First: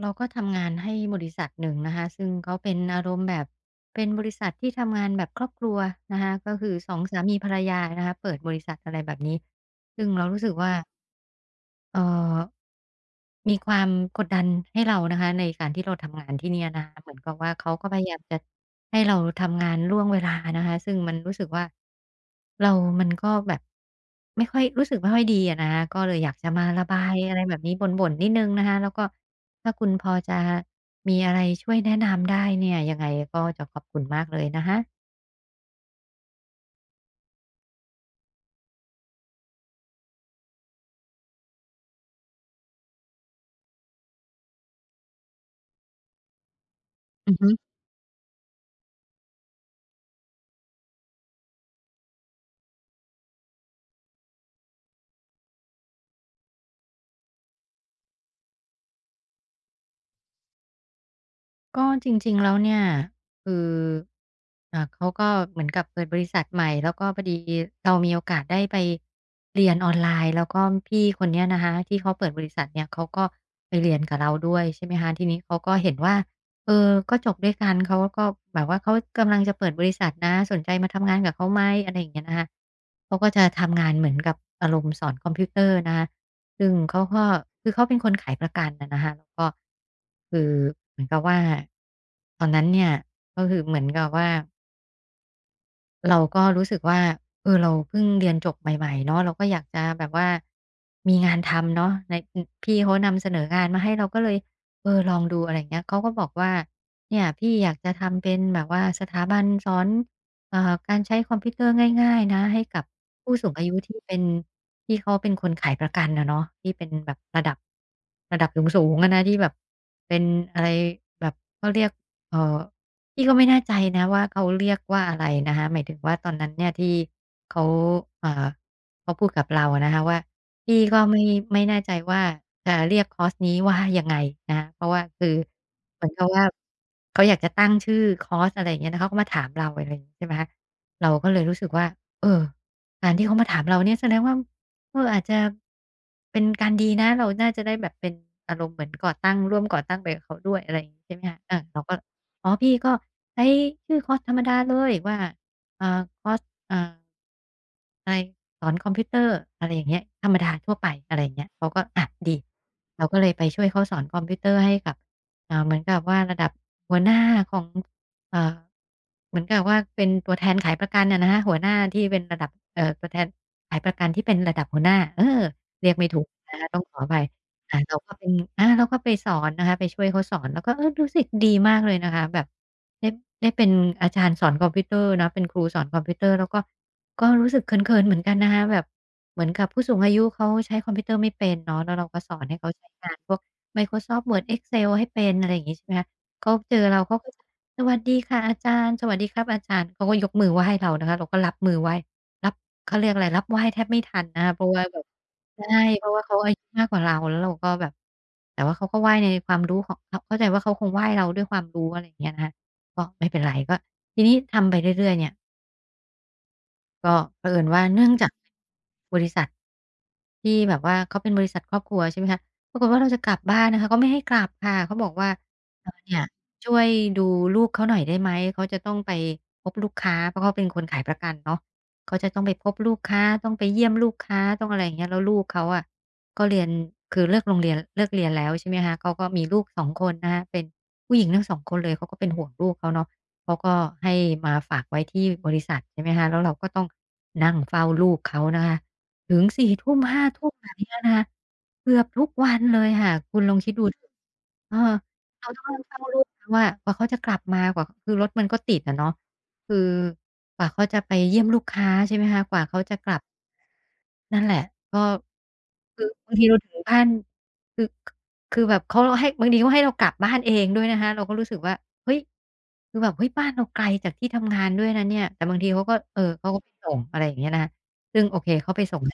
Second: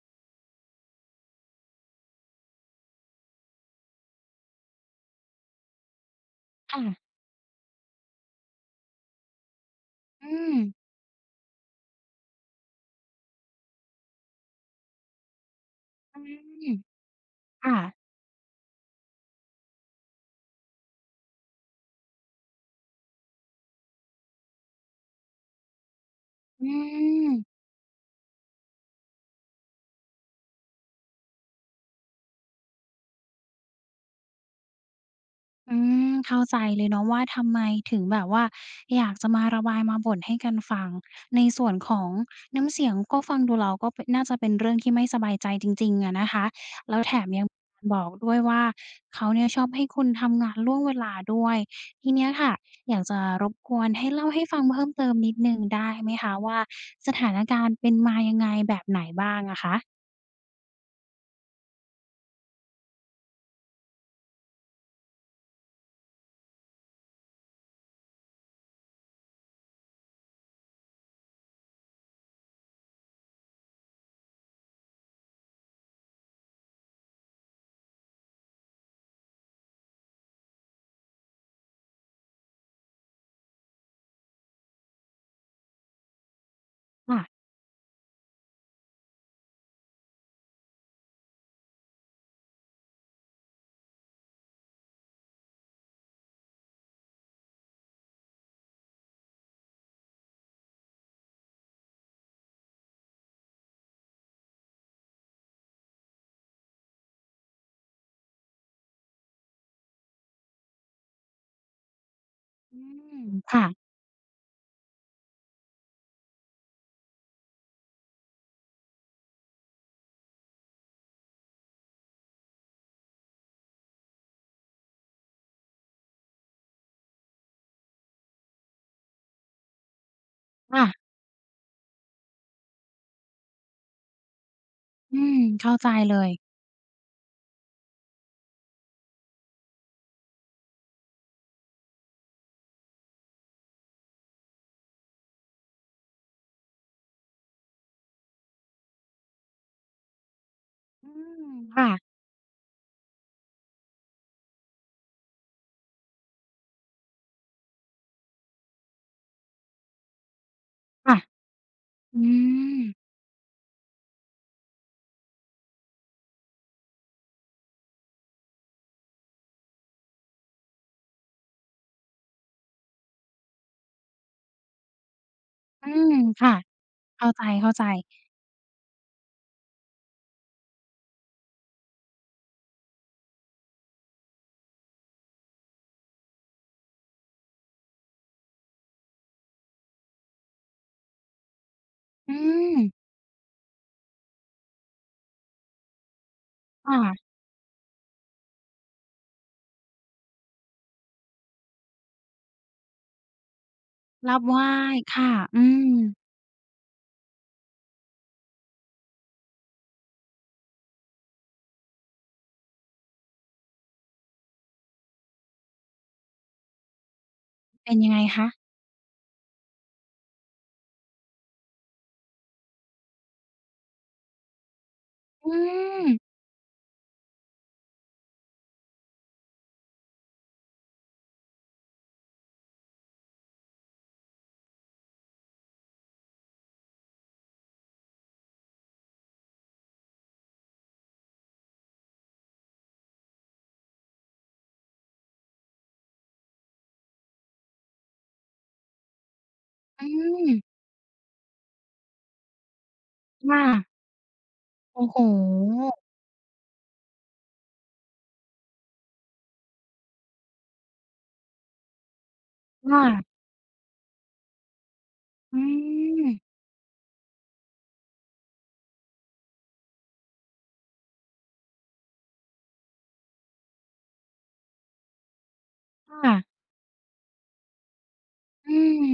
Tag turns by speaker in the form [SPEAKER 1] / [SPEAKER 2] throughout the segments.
[SPEAKER 1] เราก็ทำงานให้บริษัทหนึ่งนะคะซึ่งเขาเป็นอารมณ์แบบเป็นบริษัทที่ทำงานแบบครอบครัวนะคะก็คือ
[SPEAKER 2] ค่ะ
[SPEAKER 1] 2สามีภรรยานะคะเปิดบริษัทอะไรแบบนี้ซึ่งเรา
[SPEAKER 2] อื
[SPEAKER 1] รู้สึ
[SPEAKER 2] ม
[SPEAKER 1] กว่า เอ่อมีความกดดันให้เรานะคะในการที่เรา
[SPEAKER 2] อื
[SPEAKER 1] ทำงานที่เนี่ย
[SPEAKER 2] ม
[SPEAKER 1] นะคะเหมือนกับว่าเขา
[SPEAKER 2] ค่ะ
[SPEAKER 1] ก็พยายามจะให้เราทำงานล่วงเวลานะคะซึ่งมันรู้สึกว่าเรามันก็แบบไม่ค่อยรู้สึกไม่ค่อยดีอะนะคะก็เลยอยากจะมา
[SPEAKER 2] อื
[SPEAKER 1] ระบาย
[SPEAKER 2] ม
[SPEAKER 1] อะไรแบบนี้บ่นๆนิดหนึ่งนะคะแล้วก็ถ้าคุณพอจะมีอะไรช่วยแนะนำได้เนี่ยยังไงก็จะขอบคุณมากเลยนะคะ
[SPEAKER 2] อืมเข้าใจเลยเนาะว่าทำไมถึงแบบว่าอยากจะมาระบายมาบ่นให้กันฟังในส่วนของน้ำเสียงก็ฟังดูแล้วก็เป็นน่าจะเป็นเรื่องที่ไม่สบายใจจริงๆอะนะคะแล้วแถม
[SPEAKER 1] อือ
[SPEAKER 2] ยัง
[SPEAKER 1] ฮึ
[SPEAKER 2] บอกด้วยว่าเขาเนี่ยชอบให้คุณทำงานล่วงเวลาด้วยทีเนี้ยค่ะอยากจะรบกวนให้เล่าให้ฟังเพิ่มเติมนิดหนึ่งได้ไหมคะว่าสถานการณ์เป็นมายังไงแบบไหนบ้างอะคะ
[SPEAKER 1] ก็จริงๆ แล้วเนี่ยคือเขาก็เหมือนกับเปิดบริษัทใหม่แล้วก็พอดีเรามีโอกาสได้ไปเรียนออนไลน์แล้วก็พี่คนเนี้ยนะคะที่เขาเปิดบริษัทเนี่ยเขาก็ไปเรียนกับเราด้วยใช่ไหมคะทีนี้เขาก็เห็นว่าเออก็จบด้วยกันเขาก็แบบว่าเขากำลังจะเปิดบริษัทนะสนใจมาทำงานกับเขาไหมอะไรอย่างเงี้ยนะคะเขาก็จะทำงานเหมือนกับอารมณ์สอนคอมพิวเตอร์นะคะ ซึ่งเขาก็
[SPEAKER 2] ค่ะ
[SPEAKER 1] คือเขาเป็นคนขายประกันอะนะคะแล้วก็คือเหมือนกับว่าตอนนั้นเนี่ยก็คือเหมือนกับว่า เราก็รู้สึกว่าเออเราเพิ่งเรียนจบใหม่ๆเนาะเราก็อยากจะแบบว่ามีงานทำเนาะในอือพี่เขานำเสนองานมาให้เราก็เลยเออลองดูอะไรอย่างเงี้ยเขาก็บอกว่าเนี่ยพี่อยากจะทำเป็นแบบว่าสถาบันสอนอ่าการใช้คอมพิวเตอร์ง่ายๆนะให้
[SPEAKER 2] อื
[SPEAKER 1] กับ
[SPEAKER 2] ม
[SPEAKER 1] ผู้สูง
[SPEAKER 2] ค่ะ
[SPEAKER 1] อายุที่เป็นที่เขาเป็นคนขายประกันอะเนาะที่เป็นแบบระดับระดับสูงๆอะนะที่แบบเป็นอะไรแบบเขาเรียกเอ่อ พี่ก็ไม่แน่ใจนะว่าเขาเรียกว่าอะไรนะคะหมายถึงว่าตอนนั้นเนี่ยที่เขาเอ่อเขาพูดกับเราอะนะคะว่าพี่ก็
[SPEAKER 2] ค่ะ
[SPEAKER 1] ไม่แน่ใจว่าจะเรียกคอร์สนี้ว่ายังไงนะคะเพราะว่า
[SPEAKER 2] อื
[SPEAKER 1] คือ
[SPEAKER 2] มเข้าใจ
[SPEAKER 1] เหมือน
[SPEAKER 2] เล
[SPEAKER 1] กับ
[SPEAKER 2] ย
[SPEAKER 1] ว่าเขาอยากจะตั้งชื่อคอร์สอะไรอย่างเงี้ยนะเขาก็มาถามเราอะไรอย่างงี้ใช่ไหมคะเราก็เลยรู้สึกว่าเออการที่เขามาถามเราเนี่ยแสดงว่า เอออาจจะเป็นการดีนะเราน่าจะได้แบบเป็นอารมณ์เหมือนก่อตั้งร่วมก่อตั้งไปกับเขาด้วยอะไรอย่างงี้
[SPEAKER 2] อื
[SPEAKER 1] ใช่ไหมคะ
[SPEAKER 2] ม
[SPEAKER 1] อาเรา
[SPEAKER 2] ค่ะ
[SPEAKER 1] ก็อ๋อพี่ก็ใช้ชื่อคอร์สธรรมดาเลยว่าอ่าคอร์สอ่าอะไรสอนคอมพิวเตอร์อะไรอย่างเงี้ยธรรมดาทั่วไปอะ
[SPEAKER 2] ค่ะ
[SPEAKER 1] ไรอย่างเงี้ยเขาก็อะ
[SPEAKER 2] อื
[SPEAKER 1] ดี
[SPEAKER 2] ม
[SPEAKER 1] เราก็เลยไปช่วยเขาสอนคอมพิวเตอร์ให้กับเหมือนกับว่าระดับหัวหน้าของ อ่าเหมือนกับว่าเป็นตัวแทนขายประกันน่ะนะคะหัวหน้าที่เป็นระดับตัวแทนขายประกันที่เป็นระดับหัวหน้าเออ
[SPEAKER 2] อื
[SPEAKER 1] เรียกไม่
[SPEAKER 2] ม
[SPEAKER 1] ถูก
[SPEAKER 2] ค่ะ
[SPEAKER 1] นะคะต้องขออภัย
[SPEAKER 2] เข้าใจเข้าใจ
[SPEAKER 1] เราก็เป็นอาเราก็ไปสอนนะคะไปช่วยเขาสอนแล้วก็เออรู้สึกดีมากเลยนะคะแบบได้เป็นอาจารย์สอนคอมพิวเตอร์เนาะเป็นครูสอนคอมพิวเตอร์แล้วก็ก็รู้สึกเขินๆเหมือนกันนะคะแบบเหมือนกับผู้สูงอายุเขาใช้คอมพิวเตอร์ไม่เป็นเนาะแล้วเราก็ส
[SPEAKER 2] อื
[SPEAKER 1] อนให้เขา
[SPEAKER 2] ม
[SPEAKER 1] ใช้งานพวก Microsoft Word Excel ให้เป็นอะไรอย่างงี้ใช่ไหมคะเขาเจอเราเขาก็
[SPEAKER 2] ค่ะ
[SPEAKER 1] จะ สวัสดีค่ะอาจารย์สวัสดีครับอาจารย์เขาก็ยกมือไหว้เรานะคะเราก็รับมือไหว้รับเขาเรียกอะไรรับไหว้แทบไม่ทัน
[SPEAKER 2] รับ
[SPEAKER 1] นะ
[SPEAKER 2] ไห
[SPEAKER 1] คะเพ
[SPEAKER 2] ว้
[SPEAKER 1] ราะว่าแบบ
[SPEAKER 2] ค่ะอื
[SPEAKER 1] ใช่
[SPEAKER 2] ม
[SPEAKER 1] เพราะว่าเขาอายุมากกว่าเราแล้วเราก็แบบแต่ว่าเขาก็ไหว้ในความรู้ของเขาเข้าใจว่าเขาคงไหว้เราด้วยความรู้อะไรอย่างเงี้ยนะคะก็ไม่เป็นไรก็ทีนี้ทำไปเรื่อยๆเนี่ย ก็เผอิญว่า
[SPEAKER 2] เป็น
[SPEAKER 1] เนื่
[SPEAKER 2] ยั
[SPEAKER 1] อ
[SPEAKER 2] ง
[SPEAKER 1] ง
[SPEAKER 2] ไง
[SPEAKER 1] จาก
[SPEAKER 2] คะ
[SPEAKER 1] บริษัทที่แบบว่าเขาเป็นบริษัทครอบครัวใช่ไหมคะปรากฏว่าเราจะกลับบ้านนะคะเขาไม่ให้กลับค่ะเขาบอกว่า
[SPEAKER 2] อื
[SPEAKER 1] เออเนี่ย
[SPEAKER 2] ม
[SPEAKER 1] ช่วยดูลูกเขาหน่อยได้ไหมเขาจะต้องไปพบลูกค้าเพราะเขาเป็นคนขายประกันเนาะเขาจะต้องไปพบลูกค้าต้องไปเยี่ยมลูกค้าต้องอะไรอย่างเงี้ยแล้วลูกเขาอะก็เรียนคือเลิกโรงเรียนเลิกเรียนแล้วใช่ไหมคะเขาก็มีลูกสองคนนะคะเป็นผู้หญิงทั้ง2คนเลยเขาก็เป็นห่วงลูกเขาเนาะ เขาก็ให้มาฝากไว้ที่บริษัทใช่ไหมคะแล้วเราก็ต้องนั่งเฝ้าลูกเขานะคะถึง
[SPEAKER 2] อื
[SPEAKER 1] 22:00 5:00แบ
[SPEAKER 2] ม
[SPEAKER 1] บเนี้ยนะคะเกือบทุกวันเลยค่ะคุณลอง
[SPEAKER 2] ค่ะ
[SPEAKER 1] คิดดูเออ
[SPEAKER 2] โอ้โฮ
[SPEAKER 1] เราต้องนั่งเฝ้าลูกเขาอะกว่าเขาจะกลับมากว่าคือรถมันก็ติดอะเนาะคือกว่าเขาจะไปเยี่ยมลูกค้าใช่ไหมคะกว่าเขาจะกลับ
[SPEAKER 2] ค่ะ
[SPEAKER 1] นั่นแหละก็
[SPEAKER 2] อื
[SPEAKER 1] คือ
[SPEAKER 2] ม
[SPEAKER 1] บางทีเราถึงบ้านคือคือแบบเขาให้บางทีเขาให้เรากลับบ้านเองด้วยนะคะเราก็รู้สึกว่า เฮ้ยคือแบบเฮ้ยบ้านเราไกลจากที่ทำงานด้วยนะเนี่ยแต่บางทีเขาก็
[SPEAKER 2] ค่ะ
[SPEAKER 1] เขาก็ไปส่งอะไรอย่างเงี้ยนะคะซึ่งโอเค
[SPEAKER 2] อื
[SPEAKER 1] เขาไปส่ง
[SPEAKER 2] ม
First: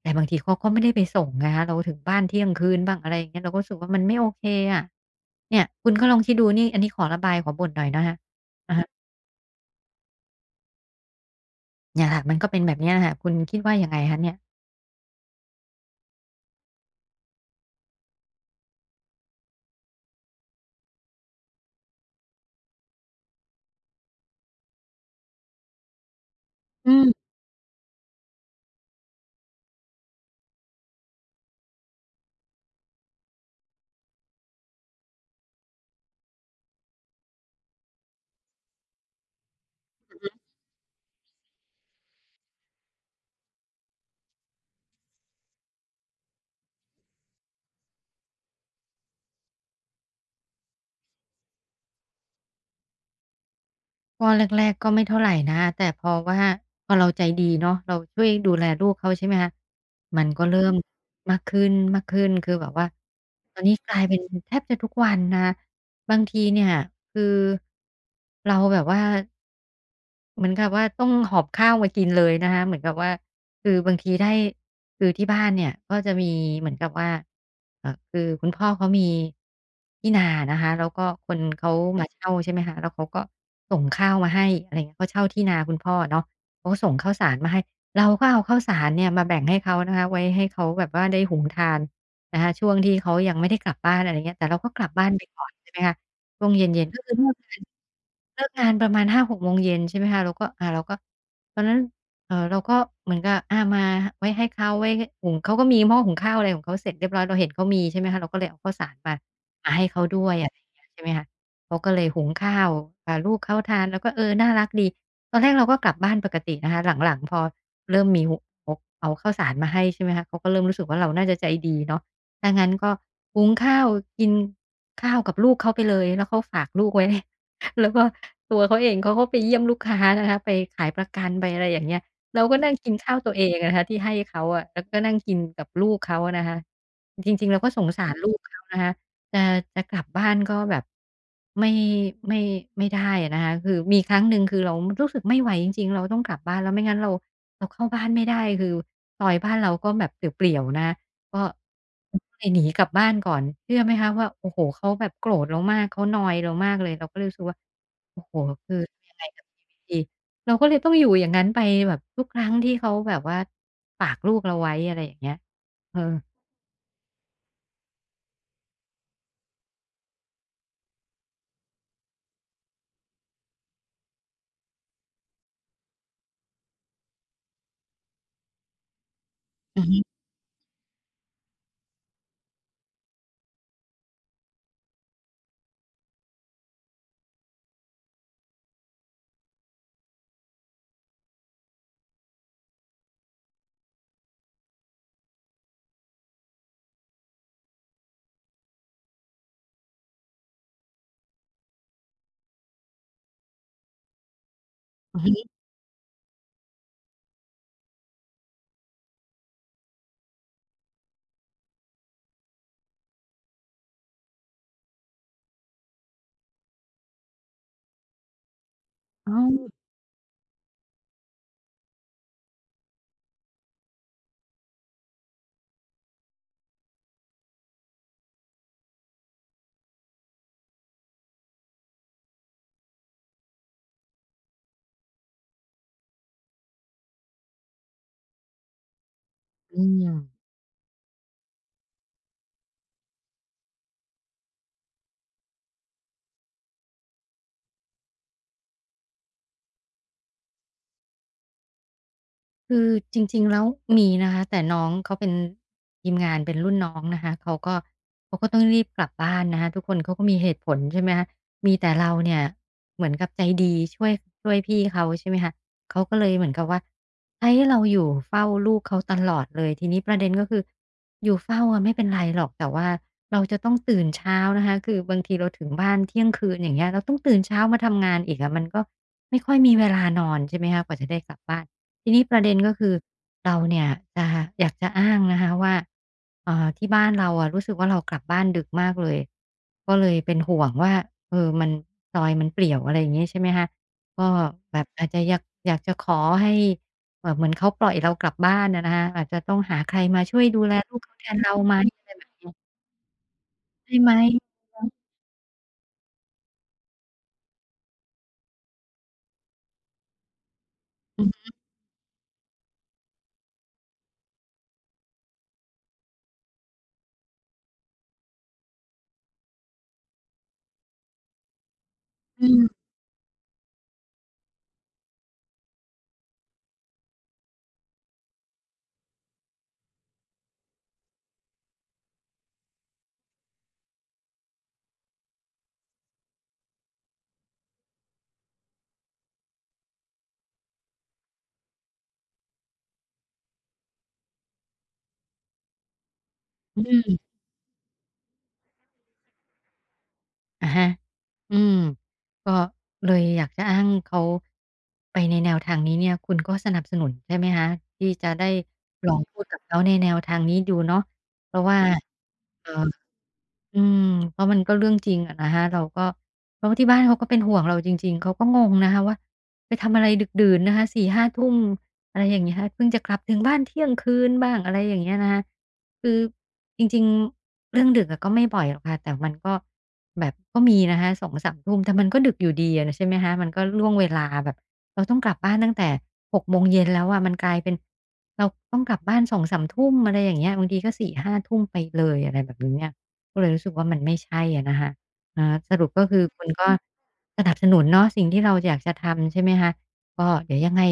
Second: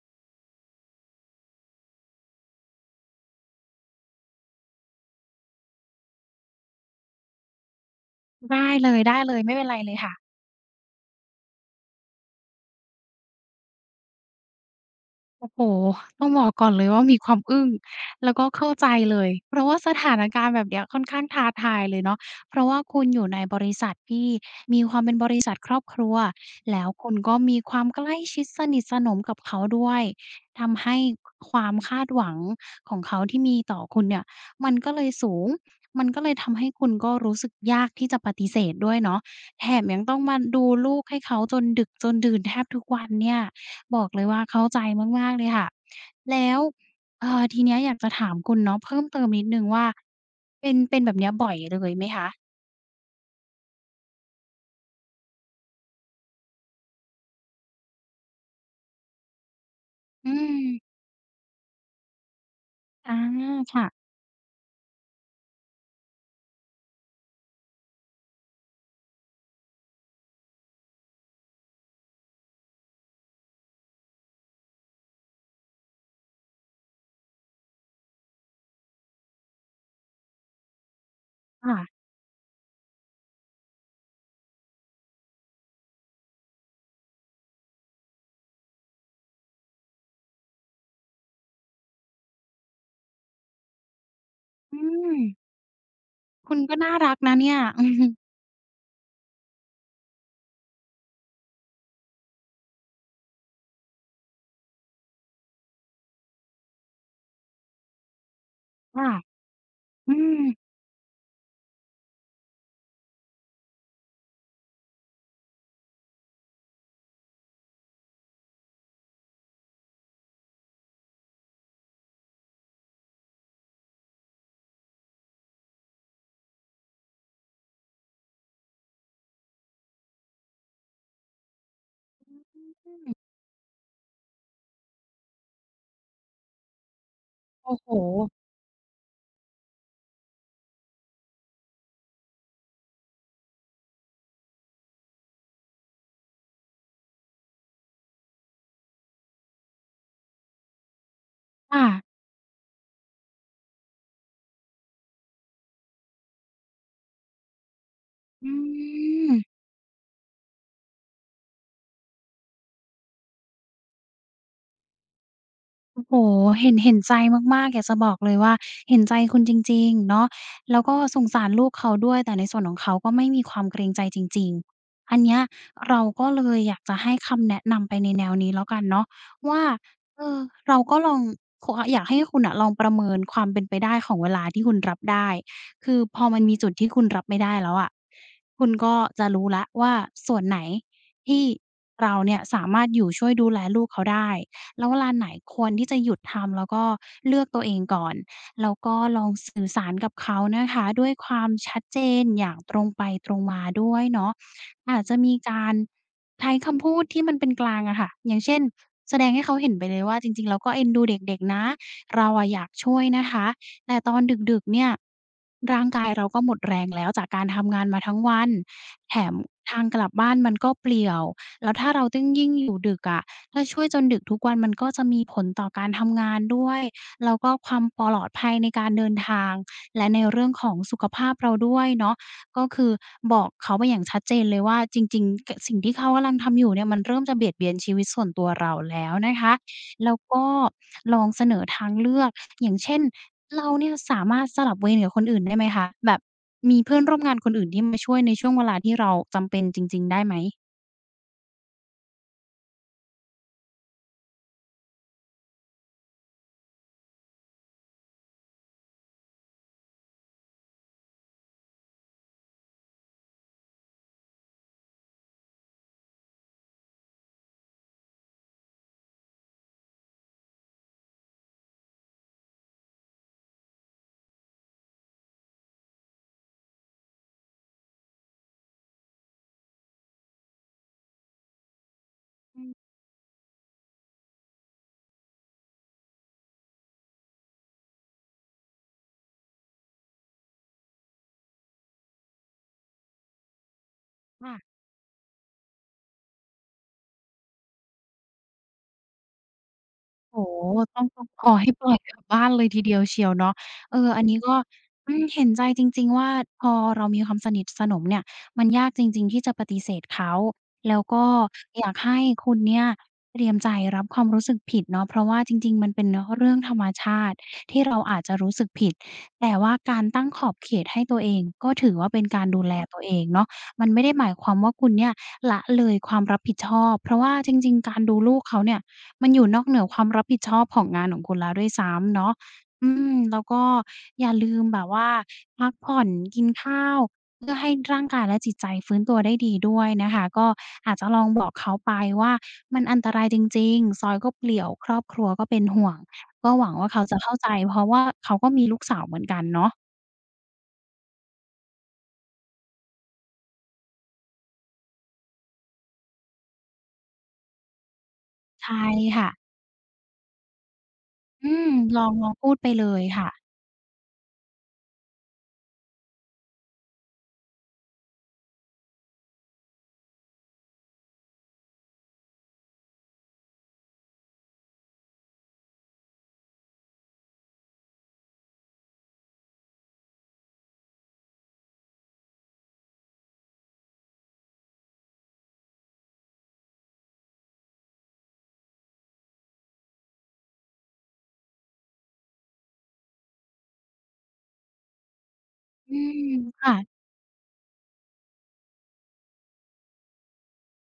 [SPEAKER 1] แต่บางทีเขาก็ไม่ได้ไปส่งไงคะเราถึงบ้านเที่ยงคืนบ้างอะไรอย่างเงี้ยเราก็รู้สึกว่ามันไม่โอเคอะเนี่ยคุณก็ลองคิดดูนี่อันนี้ขอระบายขอบ่นหน่อยนะคะ
[SPEAKER 2] ได้
[SPEAKER 1] อะ
[SPEAKER 2] เ
[SPEAKER 1] ฮะ
[SPEAKER 2] ลยๆไม่เป็นไรเลยค่ะ
[SPEAKER 1] เนี่ยค่ะมันก็เป็นแบบเนี้ยค่ะคุณคิดว่ายังไงคะเนี่ย
[SPEAKER 2] โอ้โฮต้องบอกก่อนเลยว่ามีความอึ้งแล้วก็เข้าใจเลยเพราะว่าสถานการณ์แบบเนี้ยค่อนข้างท้าทายเลยเนาะเพราะว่าคุณอยู่ในบริษัทที่มีความเป็นบริษัทครอบครัวแล้ว
[SPEAKER 1] อื
[SPEAKER 2] คุณ
[SPEAKER 1] ม
[SPEAKER 2] ก็มีความใกล้ชิดสนิทสนมกับเขาด้วยทำให้ความคาดหวังของเขาที่มีต่อคุณเนี่ยมันก็เลยสูงมันก็เลยทำให้คุณก็รู้สึกยากที่จะปฏิเสธด้วยเนาะแถมยังต้องมาดูลูกให้เขาจนดึกจนดื่นแทบทุกวันเนี่ย บอกเลยว่าเข้าใจมากๆเลยค่ะ แล้วทีเนี้ยอยากจะถามคุณเนาะเพิ่มเติมนิดหนึ่งว่าเป็นเป็นแบบเนี้ยบ่อยเลยไหมคะ
[SPEAKER 1] ก็แรกๆก็ไม่เท่าไรนะแต่พอว่าพอเราใจดีเนาะเราช่วยดูแลลูกเขาใช่ไหมคะมั
[SPEAKER 2] อื
[SPEAKER 1] นก็เริ่ม
[SPEAKER 2] ม
[SPEAKER 1] มากขึ้นๆคือแบบว่า
[SPEAKER 2] อา
[SPEAKER 1] ตอนนี้
[SPEAKER 2] ค่ะ
[SPEAKER 1] กลายเป็นแทบจะทุกวันนะคะบางทีเนี่ยคือเราแบบว่า เหมือนกับว่าต้องหอบข้าวมากินเลยนะคะเหมือนกับว่าคือบางทีได้คือที่บ้านเนี่ยก็จะมีเหมือนกับว่าคือคุณพ่อเขามีที่นานะคะแล้วก็คนเขา
[SPEAKER 2] ค่ะ
[SPEAKER 1] มาเช่าใช่ไหมคะแล้วเขาก็ส่งข้าวมาให้อะไรอย่างเงี้ยเขาเช่าที่นาคุณพ่อเนาะเขาก็ส่งข้าวสารมาให้เราก็เอาข้าวสารเนี่ยมาแบ่งให้เขานะคะไว้ให้เขาแบบว่าได้หุงทานนะคะช่วงที่เขายังไม่ได้กลับบ้านอะไรอย่างเงี้ยแต่เราก็
[SPEAKER 2] อื
[SPEAKER 1] กลับบ้าน
[SPEAKER 2] ม
[SPEAKER 1] ไปก่อนใช่ไหมคะ วง
[SPEAKER 2] คุณก็
[SPEAKER 1] เย็น
[SPEAKER 2] น่า
[SPEAKER 1] ๆก็คื
[SPEAKER 2] รั
[SPEAKER 1] อ
[SPEAKER 2] ก
[SPEAKER 1] เลิ
[SPEAKER 2] นะ
[SPEAKER 1] ก
[SPEAKER 2] เนี่
[SPEAKER 1] งา
[SPEAKER 2] ย
[SPEAKER 1] น
[SPEAKER 2] อือฮึ
[SPEAKER 1] เลิกงานประมาณหาหกโมงเย็นใช่ไหมคะเราก็อ่าเราก็ตอนนั้นเราก็เหมือนกับอามาไว้ให้เขาไว้ให้หุงเขาก็มีหม้อหุงข้าวอะไรของเขาเสร็จเรียบร้อยเราเห็นเขามีใช่ไหมคะเราก็เลยเอาข้าวสาร
[SPEAKER 2] ค่ะ
[SPEAKER 1] มามาให้เขา
[SPEAKER 2] อื
[SPEAKER 1] ด้วย
[SPEAKER 2] ม
[SPEAKER 1] อะไรอย่างเงี้ยใช่ไหมคะเขาก็เลยหุงข้าวอ่าลูกเขาทานเราก็เออน่ารักดีตอนแรกเราก็กลับบ้านปกตินะคะหลังๆพอเริ่มมีหุพกเอาข้าวสารมาให้ใช่ไหมคะเขาก็เริ่มรู้สึกว่าเราน่าจะใจดีเนาะถ้างั้นก็หุงข้าวกิน ข้าวกับลูกเขาไปเลยแล้วเขาฝากลูกไว้ แล้วก็ตัวเขาเองเขาก็ไปเยี่ยมลูกค้านะคะไปขายประกันไปอะไรอย่างเงี้ยเราก็นั่งกินข้าวตัวเองอะนะคะที่ให้เขาอะแล้วก็นั่งกินกับลูกเขาอะนะคะจริงๆเราก็
[SPEAKER 2] โอ้
[SPEAKER 1] ส
[SPEAKER 2] โฮ
[SPEAKER 1] งสารลูกเขานะคะจะจะกลับบ้านก็แบบไม่ไม่ไม่ได้อะนะคะคือมีครั้งหนึ่งคือเรารู้สึกไม่ไหวจริงๆเราต้องกลับบ้านแล้วไม่งั้นเราเข้าบ้านไม่ได้คือซอยบ้านเราก็แบบเปลี่ยวๆนะะ ก็
[SPEAKER 2] ค่ะ
[SPEAKER 1] ก็เลยหนีกลับบ้านก่อนเชื่อไหมคะว่าโอ้โฮเขาแบบโกรธเรามากเขานอยเรามากเลยเราก็เลยรู้สึกว่าโอ้โฮ
[SPEAKER 2] อื
[SPEAKER 1] คือทำยังไง
[SPEAKER 2] ม
[SPEAKER 1] กับชีวิตดีเราก็เลยต้องอยู่อย่างงั้นไปแบบทุกครั้งที่เขาแบบว่าฝากลูกเราไว้อะไรอย่างเงี้ยเออ
[SPEAKER 2] โอ้โฮเห็นเห็นใจมากๆอยากจะบอกเลยว่าเห็นใจคุณจริงๆเนาะแล้วก็สงสารลูกเขาด้วย แต่ในส่วนของเขาก็ไม่มีความเกรงใจจริงๆ อันเนี้ยเราก็เลยอยากจะให้คำแนะนำไปในแนวนี้แล้วกันเนาะว่าเออเราก็ลองคอยากให้คุณน่ะลองประเมินความเป็นไปได้ของเวลาที่คุณรับได้ คือพอมันมีจุดที่คุณรับไม่ได้แล้วอะคุณก็จะรู้แล้วว่าส่วนไหนที่เราเนี่ยสามารถอยู่ช่วยดูแลลูกเขาได้ แล้วเวลาไหนควรที่จะหยุดทำแล้วก็เลือกตัวเองก่อนแล้วก็ลองสื่อสารกับเขานะคะด้วยความชัดเจนอย่างตรงไปตรงมาด้วยเนาะอาจจะมีการใช้คำพูดที่มันเป็นกลางอะค่ะอย่างเช่นแสดงให้เขาเห็นไปเลยว่าจริงๆเราก็เอ็นดูเด็กๆนะเราอะอยากช่วยนะคะแต่ตอนดึกๆเนี่ยร่างกายเราก็หมดแรงแล้วจากการทำงานมาทั้งวันแถม
[SPEAKER 1] อ้าว
[SPEAKER 2] ทางกลับบ้านมันก็เปลี่ยวแล้วถ้าเราต้องยิ่งอยู่ดึกอะ ถ้าช่วยจนดึกทุกวันมันก็จะมีผลต่อการทำงานด้วยแล้วก็ความปลอดภัยในการเดินทางและในเรื่องของสุขภาพเราด้วยเนาะก็คือบอกเขาไปอย่างชัดเจนเลยว่าจริงๆกสิ่งที่เขากำลังทำอยู่เนี่ยมันเริ่มจะเบียดเบียนชีวิตส่วนตัวเราแล้วนะคะ
[SPEAKER 1] อืม
[SPEAKER 2] แล้วก็ลองเสนอทางเลือกอย่างเช่นเราเนี่ยสามารถสลับเวรกับคนอื่นได้ไหมคะแบบมีเพื่อนร่วมงานคนอื่นที่มาช่วยในช่วงเวลาที่เราจำเป็นจริงๆได้ไหม
[SPEAKER 1] คือจริงๆแล้วมีนะคะแต่น้องเขาเป็นทีมงานเป็นรุ่นน้องนะคะเขาก็ต้องรีบกลับบ้านนะคะทุกคนเขาก็มีเหตุผลใช่ไหมคะมีแต่เราเนี่ยเหมือนกับใจดีช่วยพี่เขาใช่ไหมคะเขาก็เลยเหมือนกับว่าให้เราอยู่เฝ้าลูกเขาตลอดเลยทีนี้ประเด็นก็คืออยู่เฝ้าอะไม่เป็นไรหรอกแต่ว่าเราจะต้องตื่นเช้านะคะคือบางทีเราถึงบ้านเที่ยงคืนอย่างเงี้ยเราต้องตื่นเช้ามาทำงานอีกอะมันก็ไม่ค่อยมีเวลานอนใช่ไหมคะกว่าจะได้กลับบ้าน ทีนี้ประเด็นก็คือเราเนี่ยจะอยากจะอ้างนะคะว่าที่บ้านเราอะรู้สึกว่าเรากลับบ้านดึกมากเลยก็เลยเป็นห่วงว่าเออมันซอยมันเปลี่ยวอะไรอย่างงี้ใช่ไหมคะก็
[SPEAKER 2] ค่ะ
[SPEAKER 1] แบบอาจจะอยากจะขอให้แบบเหมือนเขาปล่อยเรากลับบ้านนะคะอาจจะต้องหาใครมาช่ว
[SPEAKER 2] โอ้
[SPEAKER 1] ย
[SPEAKER 2] โฮ
[SPEAKER 1] ดูแลลู
[SPEAKER 2] ต้
[SPEAKER 1] ก
[SPEAKER 2] อง
[SPEAKER 1] เขา
[SPEAKER 2] ต้อ
[SPEAKER 1] แท
[SPEAKER 2] ง
[SPEAKER 1] น
[SPEAKER 2] ขอ
[SPEAKER 1] เรา
[SPEAKER 2] ให้
[SPEAKER 1] ไหม
[SPEAKER 2] ปล่อย
[SPEAKER 1] อะไร
[SPEAKER 2] กลับ
[SPEAKER 1] แบบ
[SPEAKER 2] บ้า
[SPEAKER 1] นี้
[SPEAKER 2] นเลยทีเดียวเชียวเนาะเอ
[SPEAKER 1] ได้
[SPEAKER 2] อ
[SPEAKER 1] ไหม
[SPEAKER 2] อันนี้ก็อืมเห็นใจจริงๆว่าพอเรามีความสนิทสนมเนี่ยมันยากจริงๆที่จะปฏิเสธเขาแล้วก็อยากให้คุณเนี่ยเตรียมใจรับความรู้สึกผิดเนาะเพราะว่าจริงๆมันเป็นเเรื่องธรรมชาติที่เราอาจจะรู้สึกผิด แต่ว่าการตั้งขอบเขตให้ตัวเองก็ถือว่าเป็นกา
[SPEAKER 1] อื
[SPEAKER 2] รดู
[SPEAKER 1] ม
[SPEAKER 2] แลตัวเองเนาะมันไม่ได้หมายความว่าคุณเนี่ยละเลยความรับผิดชอบเพราะว่าจริงๆการดูลูกเขาเนี่ย มันอยู่นอกเหนือความรับผิดชอบของงานของคุณแล้วด้วยซ้ำเนาะอืมแล้วก็อย่าลืมแบบว่าพักผ่อนกินข้าวเพื่อให้ร่างกายและจิตใจฟื้นตัวได้ดีด้วยนะคะก็อาจจะลองบอกเขาไปว่ามันอันตรายจริงๆซอยก็เปลี่ยวครอบครัวก็เป็นห่วงก็หวัง
[SPEAKER 1] อื
[SPEAKER 2] ว่าเขาจะ
[SPEAKER 1] ม
[SPEAKER 2] เข้าใจเพราะว่าเขาก็มีลูกสาวเหมือนกันเนาะ
[SPEAKER 1] อะฮะอืมก็เลยอยากจะอ้างเขาไปในแนวทางนี้เนี่ยคุณก็สนับสนุนใช่ไหมคะที่จะได้
[SPEAKER 2] ใช่
[SPEAKER 1] ลอง
[SPEAKER 2] ค่ะ
[SPEAKER 1] พูดกับเขาในแนวทางนี้ดูเนาะ
[SPEAKER 2] อื
[SPEAKER 1] เพราะ
[SPEAKER 2] ม
[SPEAKER 1] ว่า
[SPEAKER 2] ลองลองพูดไป
[SPEAKER 1] เอ่อ
[SPEAKER 2] เลยค่ะ
[SPEAKER 1] อืมเพราะมันก็เรื่องจริงอะนะคะเราก็เพราะว่าที่บ้านเขาก็เป็นห่วงเราจริงๆเขาก็งงนะคะว่าไปทำอะไรดึกดื่นนะคะ4-5ทุ่มอะไรอย่างเงี้ยเพิ่งจะกลับถึงบ้านเที่ยงคืนบ้างอะไรอย่างเงี้ยนะคะคือจริงๆเรื่องดึกอะก็ไม่บ่อยหรอกค่ะแต่มันก็แบบก็มีนะคะสองสามทุ่มแต่มันก็ดึกอยู่ดีอะใช่ไหมคะมันก็ล่วงเวลาแบบเราต้องกลับบ้านตั้งแต่6โมงเย็นแล้วอะมันกลายเป็นเราต้องกลับบ้านสองสามทุ่มอะไรอย่างเงี้ยบางทีก็สี่ห้าทุ่มไปเลยอะไรแบบนี้เนี่ย ก็เลยรู้สึกว่ามันไม่ใช่อะนะคะอ่าสรุป
[SPEAKER 2] อื
[SPEAKER 1] ก็คื
[SPEAKER 2] ม
[SPEAKER 1] อคุณก็
[SPEAKER 2] ค่ะ
[SPEAKER 1] สนับสนุนเนาะสิ่งที่เราอยากจะทำใช่ไหมคะก็เดี๋ยวยังไง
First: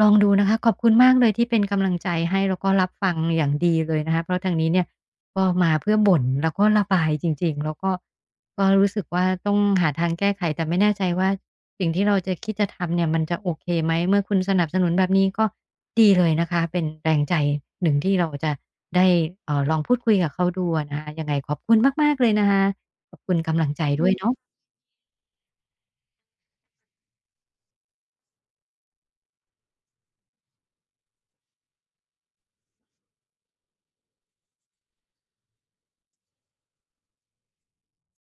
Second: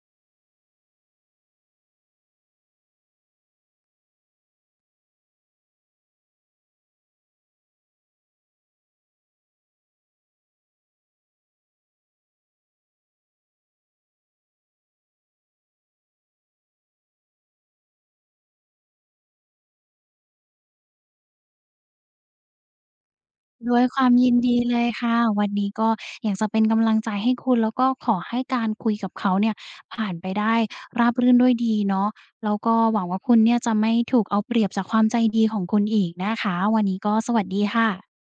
[SPEAKER 1] ลองดูนะคะขอบคุณมากเลยที่เป็นกำลังใจให้แล้วก็รับฟังอย่างดีเลยนะคะเพราะทางนี้เนี่ยก็มาเพื่อบ่นแล้วก็ระบายจริงๆแล้วก็ก็รู้สึกว่าต้องหาทางแก้ไขแต่ไม่แน่ใจว่าสิ่งที่เราจะคิดจะทำเนี่ยมันจะโอเคไหมเมื่อคุณสนับสนุนแบบนี้ก็ดีเลยนะคะเป็นแรงใจหนึ่งที่เราจะ ได้ลองพูดคุยกับเขาดูอะนะคะยังไงขอบคุณมากๆเลยนะคะขอบคุณกำลัง
[SPEAKER 2] ด้ว
[SPEAKER 1] ใจ
[SPEAKER 2] ยควา
[SPEAKER 1] ด้ว
[SPEAKER 2] ม
[SPEAKER 1] ย
[SPEAKER 2] ยิ
[SPEAKER 1] เนาะ
[SPEAKER 2] นดีเลยค่ะวันนี้ก็อยากจะเป็นกำลังใจให้คุณแล้วก็ขอให้การคุยกับเขาเนี่ยผ่านไปได้ราบรื่นด้วยดีเนาะแล้วก็หวังว่าคุณเนี่ยจะไม่ถูกเอาเปรียบจากความใจดีของคุณอีกนะคะวันนี้ก็สวัสดีค่ะ